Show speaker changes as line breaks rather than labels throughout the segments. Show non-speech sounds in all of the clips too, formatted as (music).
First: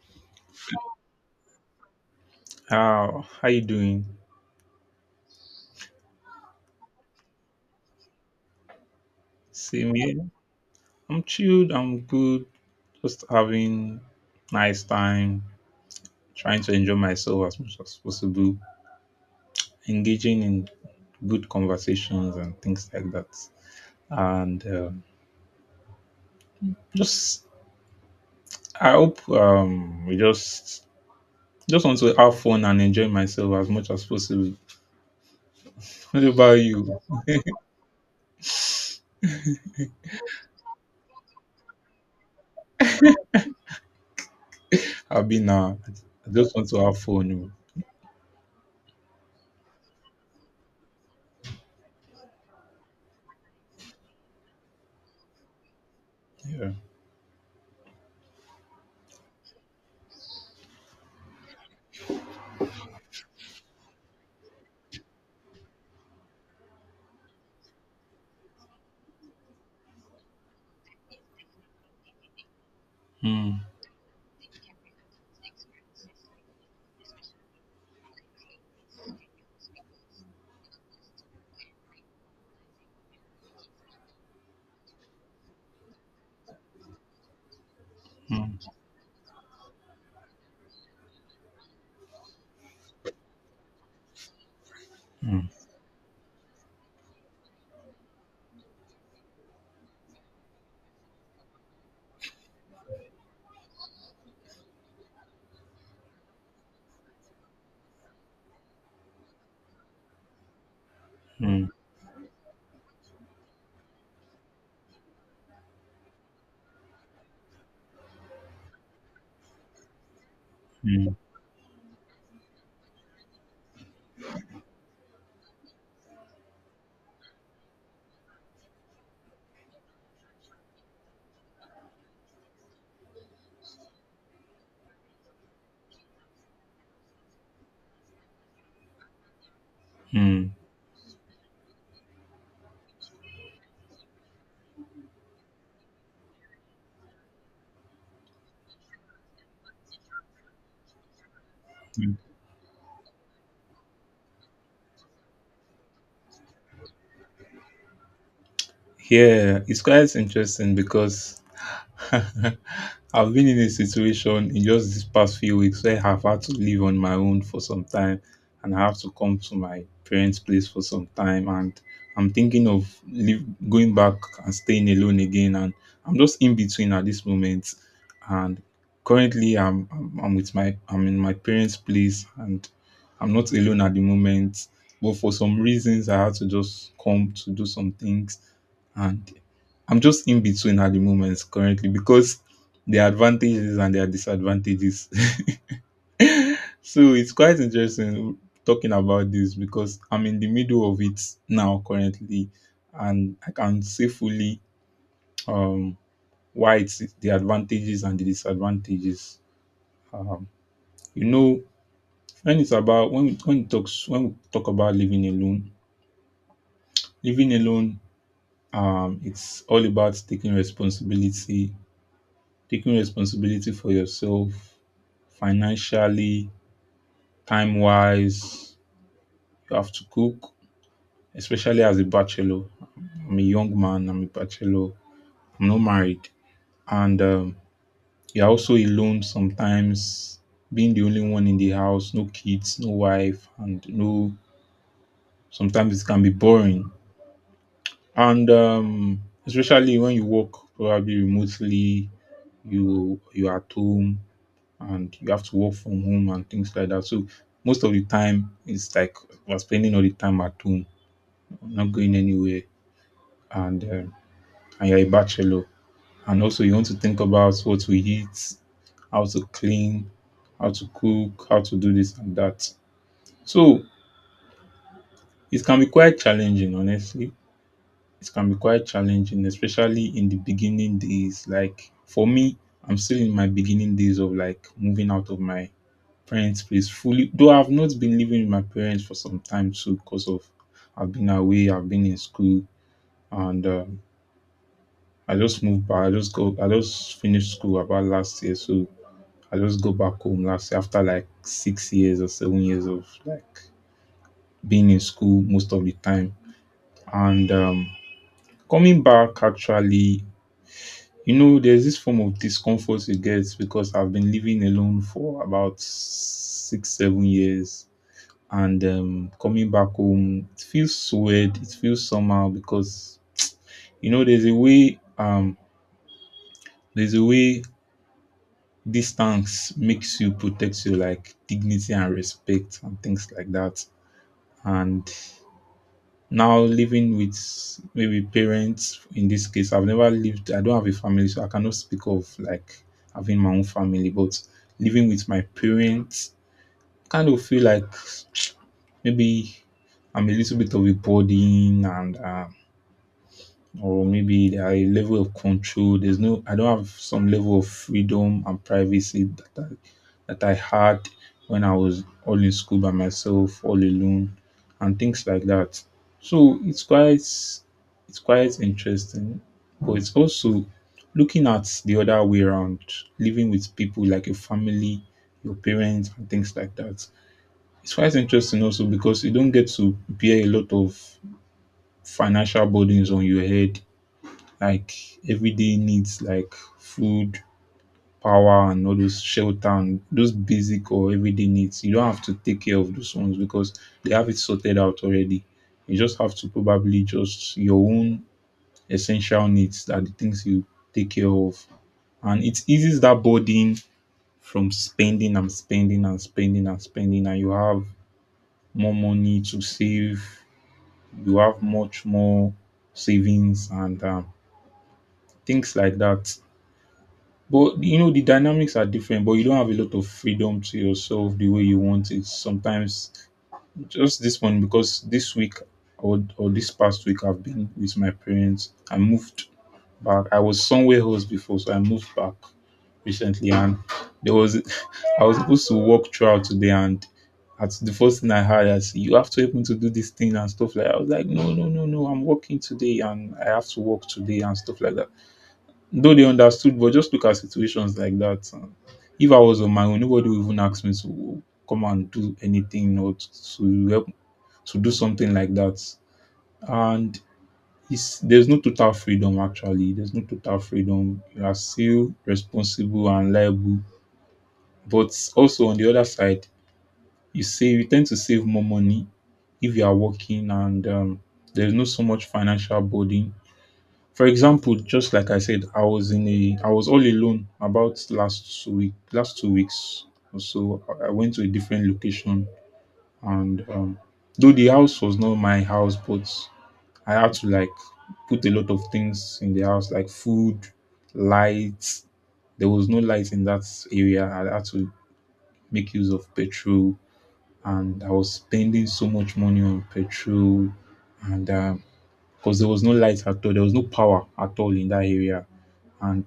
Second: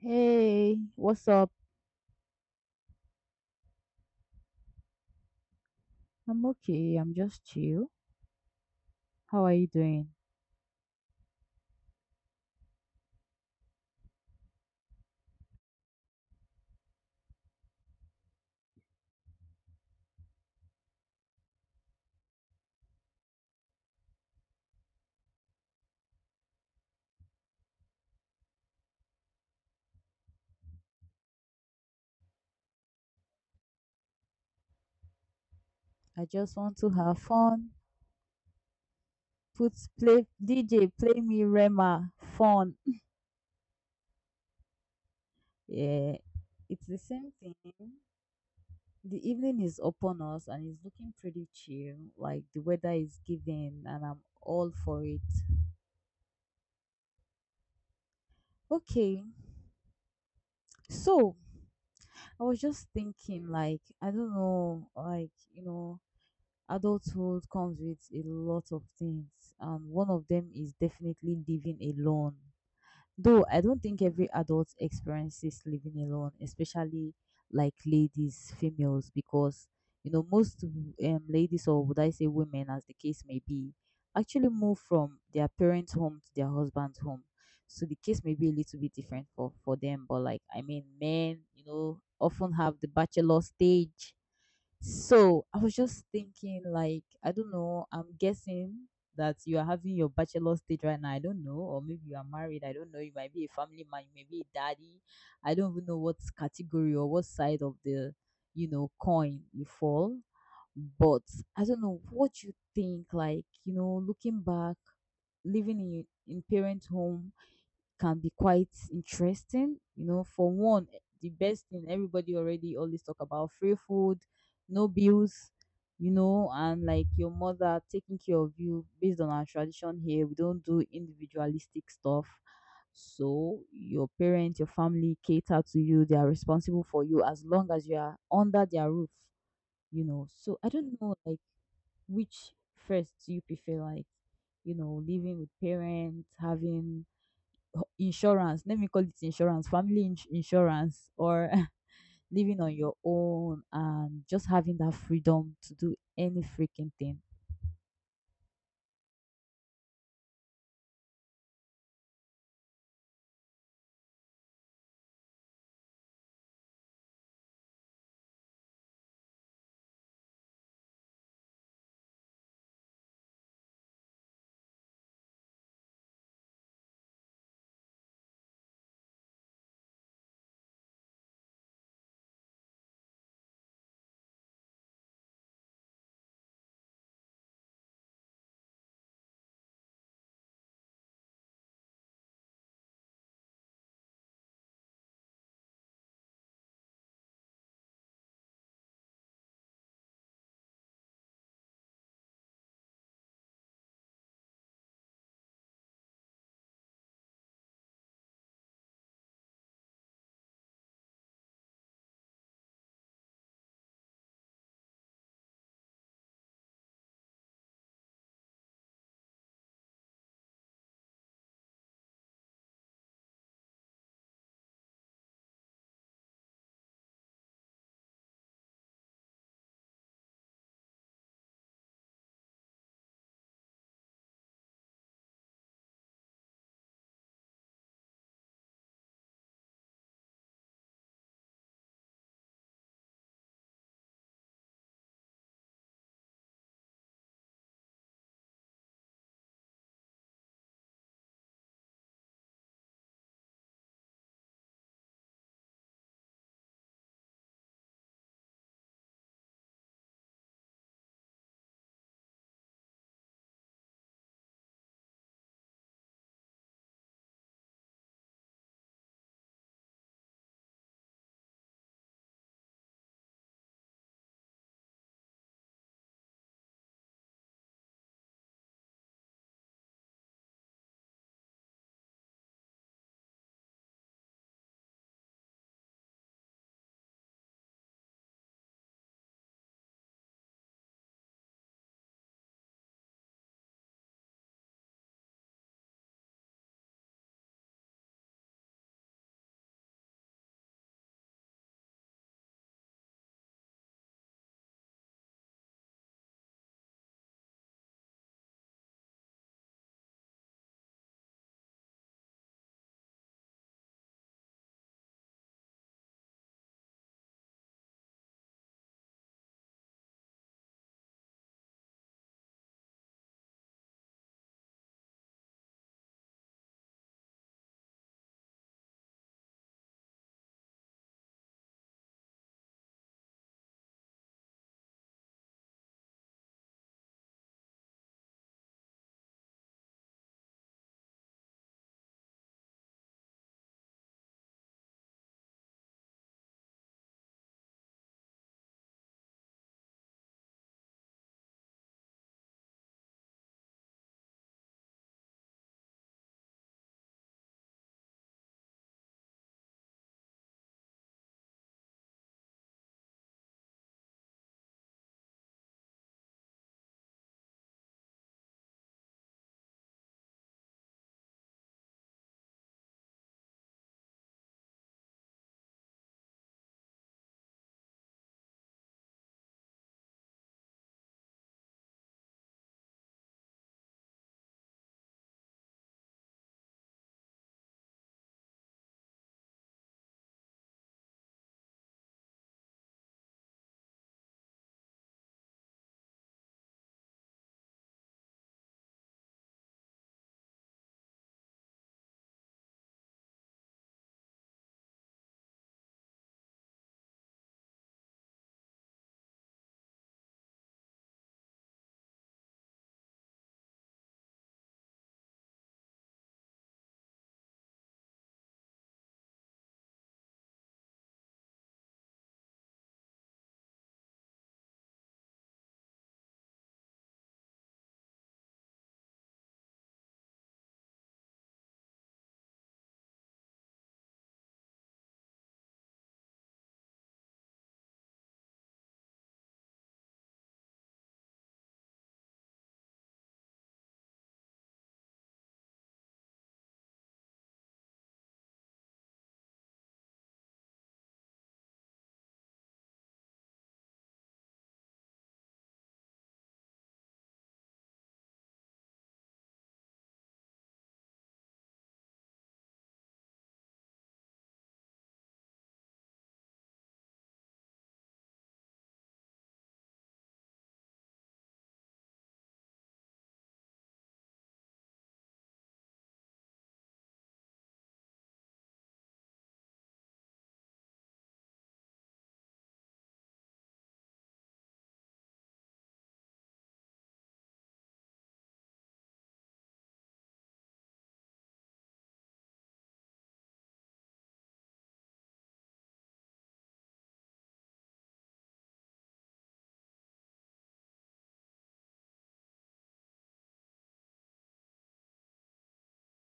Hey, what's up?
How you doing?
I'm okay. I'm just chill. How are you
Same
doing?
here. I'm chilled. I'm good. Just having nice time, trying to enjoy myself as much as possible, engaging in good conversations and things like that. And just I hope we just want to have fun and enjoy myself as much as possible. (laughs) What
I just
about
want to
you?
have fun. Put play DJ, play me Rema. Fun. Yeah,
I just want to
it's
have
the same
fun.
thing.
Oh.
The evening is upon us and it's looking pretty chill. Like the weather is giving and I'm all for it.
Yeah.
Okay. So, I was just thinking like I don't know, like, you know, adulthood comes with a lot of things, and one of them is definitely living alone. Though
Mm,
I don't think every adult experiences living alone, especially like ladies, females, because you know most ladies or would I say women, as the case may be, actually move from their parents' home to their husband's home. So the case may be a
mm,
little bit different for them, but like I mean, men, you know, often have the bachelor stage, so
mm,
I was just thinking, like, I don't know, I'm guessing that you are having your bachelor stage right now. I don't know, or maybe you are married. I don't know. You might be a family man, you may be a daddy. I don't even know what category or what side of the, you know, coin you fall. But I
mm,
don't know what you think, like, you know, looking back, living in parent home can be quite interesting. You know, for one,
mm,
the best thing everybody already always talk about free food, no bills, you know, and like your mother taking care of you based on our tradition here. We don't do individualistic stuff. So your parents, your family cater to you, they are responsible for you as long as you are under their roof, you know.
mm.
So I don't know, like which first do you prefer, like you know, living with parents, having ho insurance, let me call it insurance, family ins insurance, or (laughs) living on your own and just having that freedom to do any freaking thing.
Yeah, it's quite interesting because (laughs) I've been in a situation in just these past few weeks where I've had to live on my own for some time, and I have to come to my parents' place for some time, and I'm thinking of going back and staying alone again, and I'm just in between at this moment. And currently I'm in my parents' place, and I'm not alone at the moment, but for some reasons I had to just come to do some things. And I'm just in between at the moment currently, because there are advantages and there are disadvantages. (laughs) So it's quite interesting talking about this because I'm in the middle of it now currently, and I can say fully um, why it's the advantages and the disadvantages. Um, you know, when it's about when we talk about living alone, it's all about taking responsibility, taking responsibility for yourself financially, time wise. You have to cook, especially as a bachelor. I'm a young man, I'm a bachelor, I'm not married. And you're also alone sometimes, being the only one in the house, no kids, no wife, and no, sometimes it can be boring. And especially when you work probably remotely, you are at home and you have to work from home and things like that. So most of the time, it's like we're spending all the time at home, not going anywhere, and um, and you're a bachelor, and also you want to think about what to eat, how to clean, how to cook, how to do this and that. So it can be quite challenging, honestly. It can be quite challenging, especially in the beginning days. Like for me, I'm still in my beginning days of like moving out of my parents' place fully, though I've not been living with my parents for some time too, cause of I've been away, I've been in school. And, I just moved back. I just go. I just finished school about last year, so I just go back home last year after like 6 years or 7 years of, like, being in school most of the time. And, coming back actually, you know, there's this form of discomfort you get because I've been living alone for about 6, 7 years. And coming back home, it feels so weird, it feels somehow, because you know there's a way distance makes you protect your like dignity and respect and things like that. And now living with maybe parents, in this case I've never lived, I don't have a family, so I cannot speak of like having my own family. But living with my parents kind of feel like (tsk) maybe I'm a little bit of a burden, and or maybe a level of control. There's no, I don't have some level of freedom and privacy that I had when I was all in school by myself, all alone, and things like that. So it's quite interesting, but it's also looking at the other way around, living with people like your family, your parents, and things like that. It's quite interesting also, because you don't get to bear a lot of financial burdens on your head, like everyday needs like food, power, and all those shelter and those basic or everyday needs. You don't have to take care of those ones because they have it sorted out already. You just have to probably just your own essential needs are the things you take care of. And it eases that burden from spending and spending and spending and spending, and you have more money to save. You have much more savings and things like that. But you know the dynamics are different, but you don't have a lot of freedom to yourself the way you want it. Sometimes just this one because this week or this past week I've been with my parents. I moved back. I was somewhere else before, so I moved back recently. And there was (laughs) I was supposed to walk throughout today, and at the first thing I heard, I said, "You have to help me to do this thing and stuff," like I was like, "No, no, no, no, I'm working today and I have to work today," and stuff like that. Though they understood, but just look at situations like that. If I was on my own, nobody would even ask me to come and do anything or to help to do something like that. And it's, there's no total freedom actually. There's no total freedom. You are still responsible and liable. But also on the other side, you save. You tend to save more money if you are working, and there's no so much financial burden. For example, just like I said, I was in a I was all alone about last week last 2 weeks or so. I went to a different location, and though the house was not my house, but I had to like put a lot of things in the house like food, lights. There was no light in that area. I had to make use of petrol, and I was spending so much money on petrol. And because there was no light at all, there was no power at all in that area. And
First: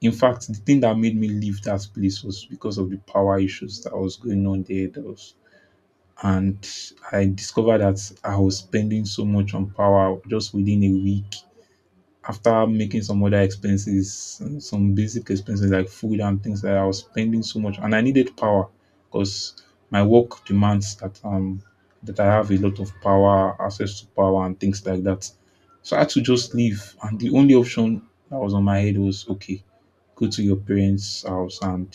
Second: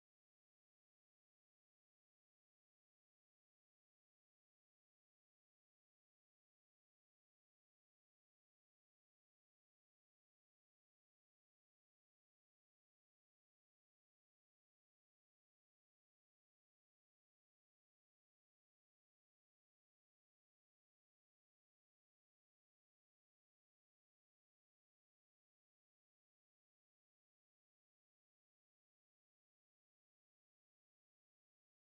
in fact, the thing that made me leave that place was because of the power issues that was going on there. That was, and I discovered that I was spending so much on power just within a week after making some other expenses, some basic expenses like food and things like that. I was spending so much, and I needed power because my work demands that that I have a lot of power, access to power, and things like that. So I had to just leave, and the only option that was on my head was okay, go to your parents' house, and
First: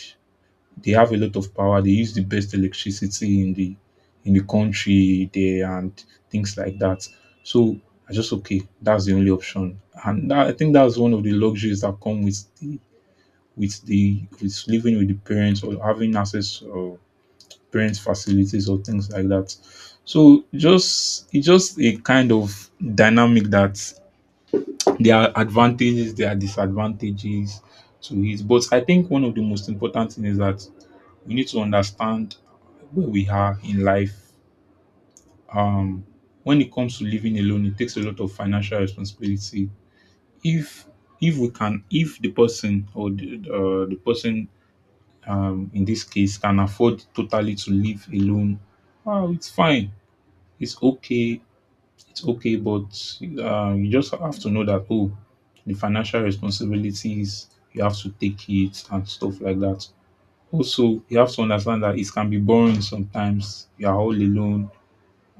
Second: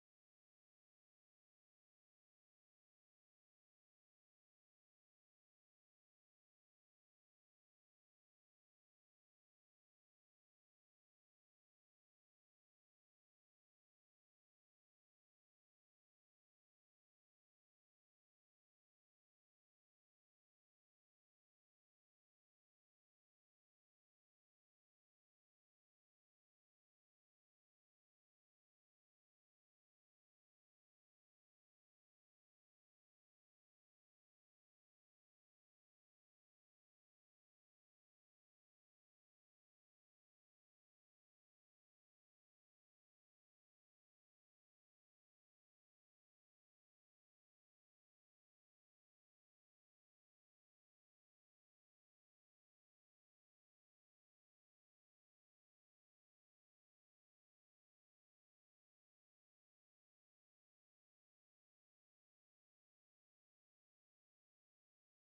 they have a lot of power. They use the best electricity in the country there and things like that. So I just okay, that's the only option. And that, I think that's one of the luxuries that come with the with living with the parents, or having access, or parents facilities or things like that. So just it's just a kind of dynamic that there are advantages, there are disadvantages to it. But I think one of the most important thing is that we need to understand where we are in life. Um, when it comes to living alone, it takes a lot of financial responsibility. If if the person or the person in this case can afford totally to live alone, wow, it's fine. It's okay. It's okay, but you just have to know that oh, the financial responsibilities you have to take it and stuff like that. Also, you have to understand that it can be boring sometimes. You are all alone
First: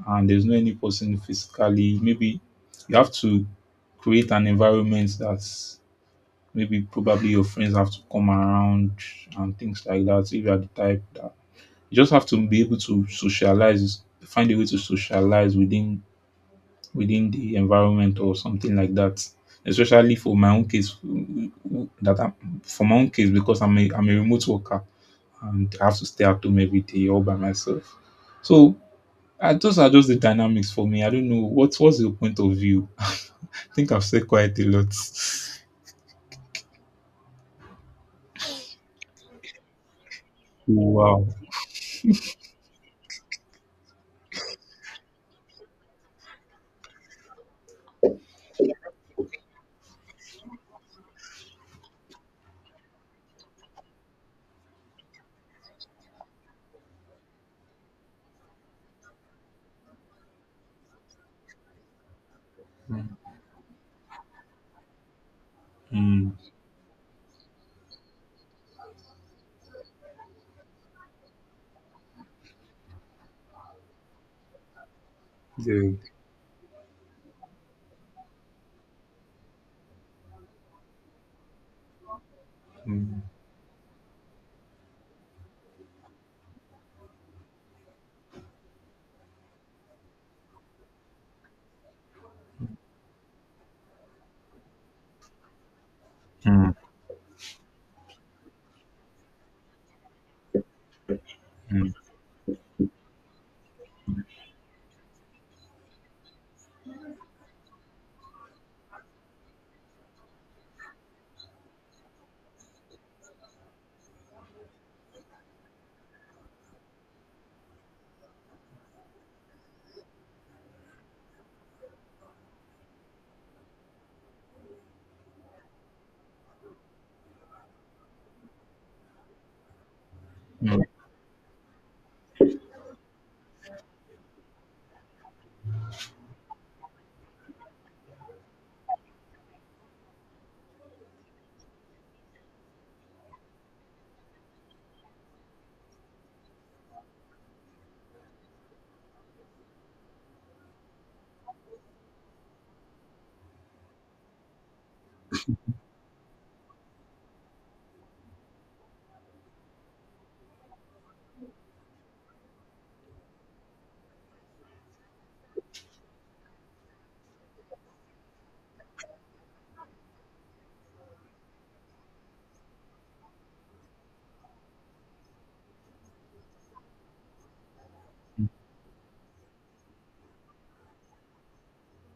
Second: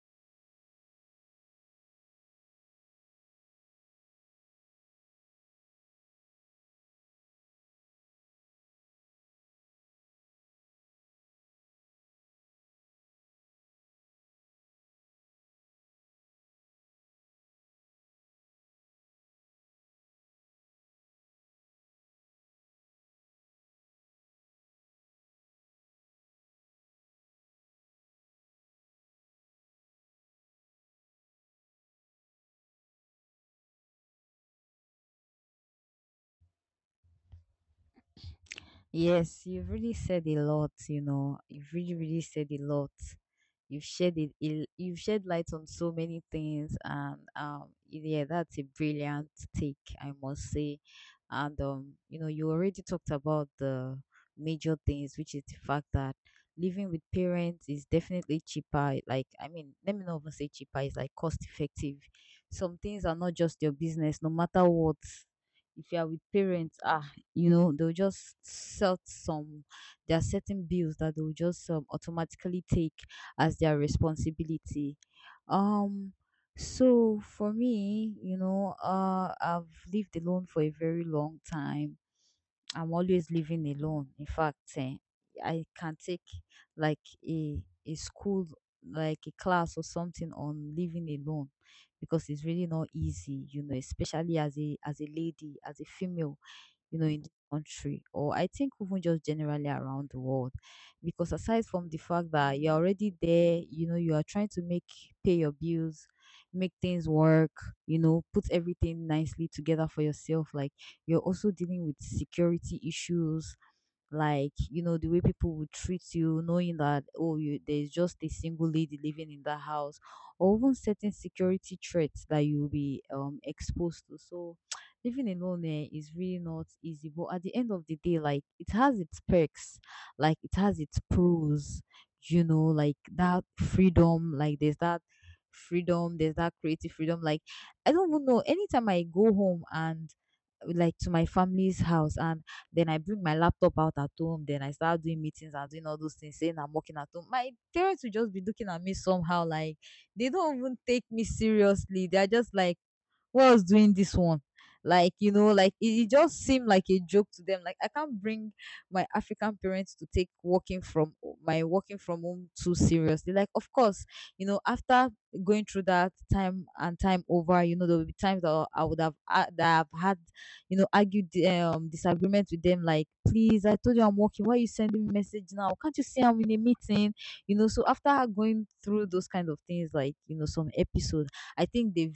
and there's no any person physically. Maybe you have to create an environment that's maybe probably your friends have to come around and things like that. If you are the type that you just have to be able to socialize, find a way to socialize within within the environment or something like that. Especially for my own case, that I'm, for my own case because I'm a remote worker, and I have to stay at home every day all by myself. So I, those are just the dynamics for me. I don't know what's your point of view. (laughs) I think I've said quite a lot.
Yes, you've really said a lot, you
Wow.
know. You've really, really said a lot. You've shed it, il- you've shed light on so many things, and yeah, that's a brilliant take, I must say. And you know, you already talked about the major things, which is the fact that living with parents is definitely cheaper. Like, I mean, let me not even say cheaper, it's like cost effective. Some things are not just your business, no matter what. If you are with
Mm.
parents, you know they'll just set some, there are certain bills that they'll just automatically take as their responsibility.
Yeah.
um so for me, you know, I've lived alone for a very long time. I'm
Mm,
always living alone, in fact, I can take like a school, like a class or something on living alone, because it's really not easy, you know, especially as a lady, as a female,
mm,
you know, in the country, or I think even just generally around the world. Because aside from
mm,
the fact that you're already there, you know, you are trying to make, pay your bills, make things work, you know, put everything nicely together for yourself. Like you're also dealing with security issues, like you know the way people would treat you, knowing that oh you there's just a single lady living in that house or even certain security threats that you'll be exposed to. So (tsk) living alone, is really not easy, but at the end of the day, like it has its perks, like it
mm,
has
mm,
its pros, you know, like that freedom, like there's that freedom, there's that creative freedom. Like I don't even know, anytime I go home and like to my family's house and then I bring my laptop out at home. Then I start doing meetings and doing all those things, saying I'm working at home. My parents will just be looking at me somehow like they don't even take me seriously. They're just like, what's doing this one, like you know like it just seemed like a joke to them. Like I can't bring my African parents to take working from home too seriously. Like of course, you know, after going through that time and time over, you know there will be times that I would have that I've had, you know, argued disagreement with them, like please I told you I'm working, why are you sending me message now, can't you see I'm in a meeting? You know, so after going through those kind of things, like you know some episode, I think they've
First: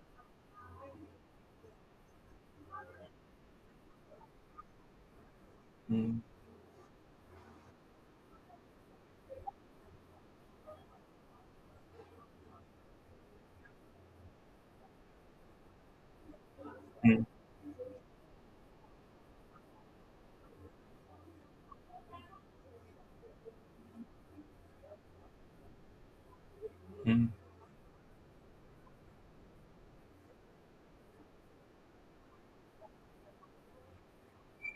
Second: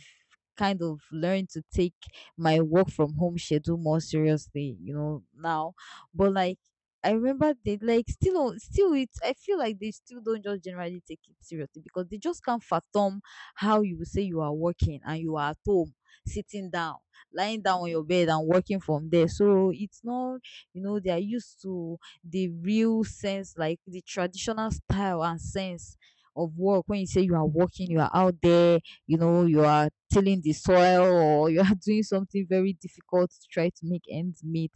kind of learn to take my work from home schedule more seriously, you know, now.
mm, mm,
But like I remember they like still don't- still it I feel like they still don't just generally take it seriously, because they just can't fathom how you will say you are working and you are at home sitting down, lying down on your bed and working from there. So it's not, you know, they are used to the real sense, like the traditional style and sense of work, when you say you are working, you are out there, you know you are tilling the soil or you are (laughs) doing something very difficult to try to make ends meet.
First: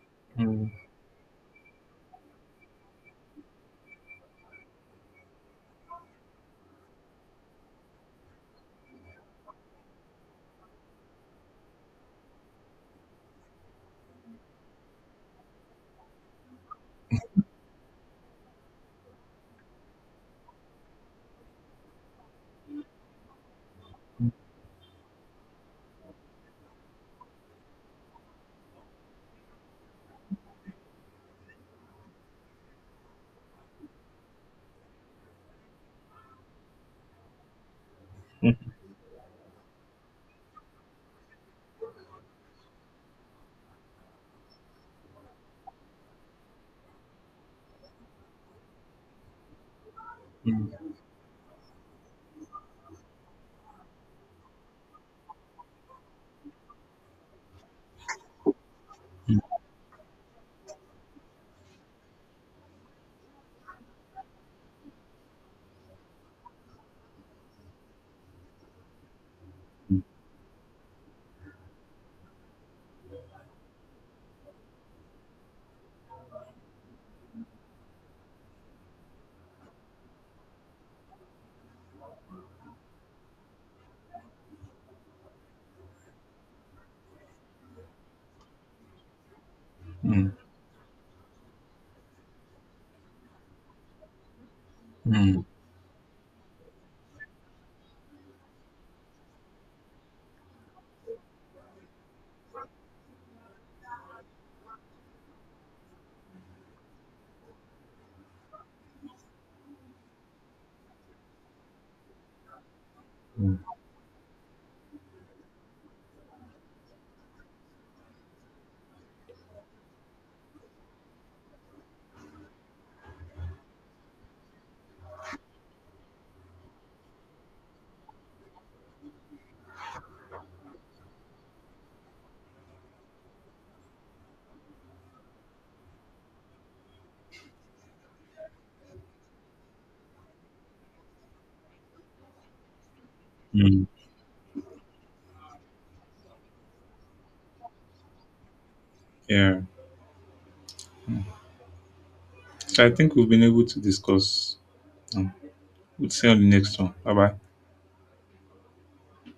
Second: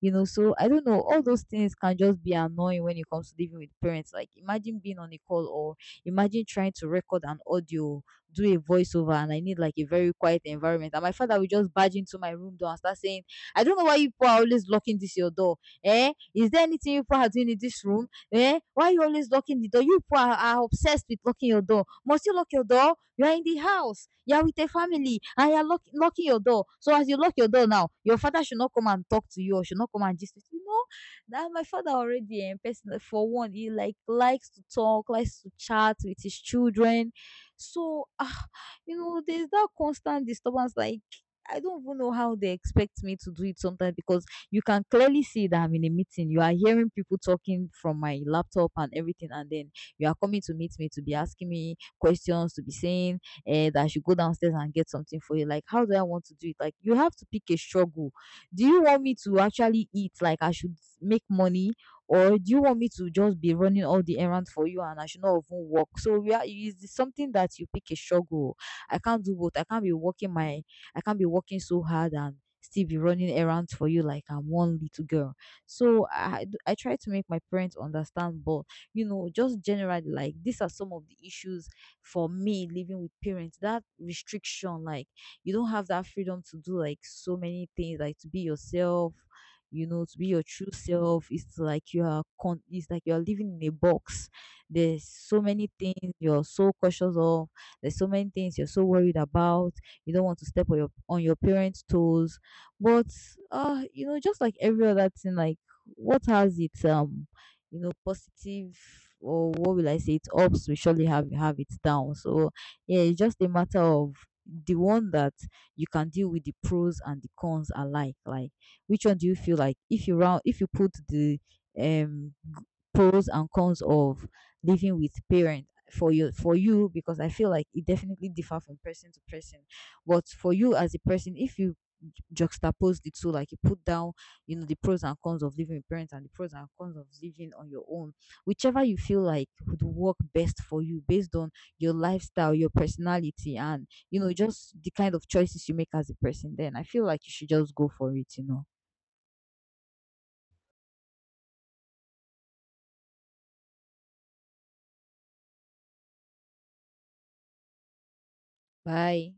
You know,
mm,
so I
mm,
don't know, all those things can just be annoying when it comes to living with parents. Like imagine being on a call or imagine trying to record an audio, do a voiceover, and I need like a very quiet environment, and my father will just barge into my room door and start saying, I don't know why you people are always locking this your door, eh is there anything you people are doing in this room, eh why you always locking the door, you people are obsessed with locking your door, must you lock your door, you are in the house. You are with a family and you are lock- knocking your door. So as you lock your door now, your father should not come and talk to you or should not come and just you know. That my father already and person, for one he like likes to talk, likes to chat with his children. So
mm,
you know there's that constant disturbance, like I don't even know how they expect me to do it sometimes, because you can clearly see that I'm in a meeting. You are hearing people talking from my laptop and everything, and then you are coming to meet me to be asking me questions, to be saying that I should go downstairs and get something for you. Like, how do I want to do it? Like, you have to pick a struggle. Do you want me to actually eat? Like, I should make money, or do you want me to just be running all the errands for you and I should not even work? So, we are, it is something that you pick a struggle. I can't do both. I can't be working my, I can't be working so hard and still be running errands for you like I'm one little girl. So I. I try to make my parents understand, but you know, just generally like these are some of the issues for me living with parents, that restriction. Like you don't have that freedom to do like so many things, like to be yourself, you know, to be
mm,
your true self. It's like you are con- it's like you are living in a box. There's so
mm,
many things you're so cautious of, there's so many things you're so worried about, you don't want to step on your parents toes. But you know, just like every other thing, like what has its you know positive, or what will I say, it ups will surely have its down. So yeah, it's just a
mm,
matter of the one that you can deal with, the pros and the cons alike. Like which one do you feel like, if you round, if you put the g- pros and cons of living with parent for you, because I feel like it definitely differ from person to person. But for you as a person, if you ju- juxtapose the two, like you put down you know the pros and cons of living with parents and the pros and cons of living on your own, whichever you feel like would work best for you based on your lifestyle, your personality,
mm.
and you know just the kind of choices you make as a person, then I feel like you should just go for it, you know.
Yeah. Mm. So I think we've been able to discuss. Um, we'll see you on the next one. Bye bye.
Bye.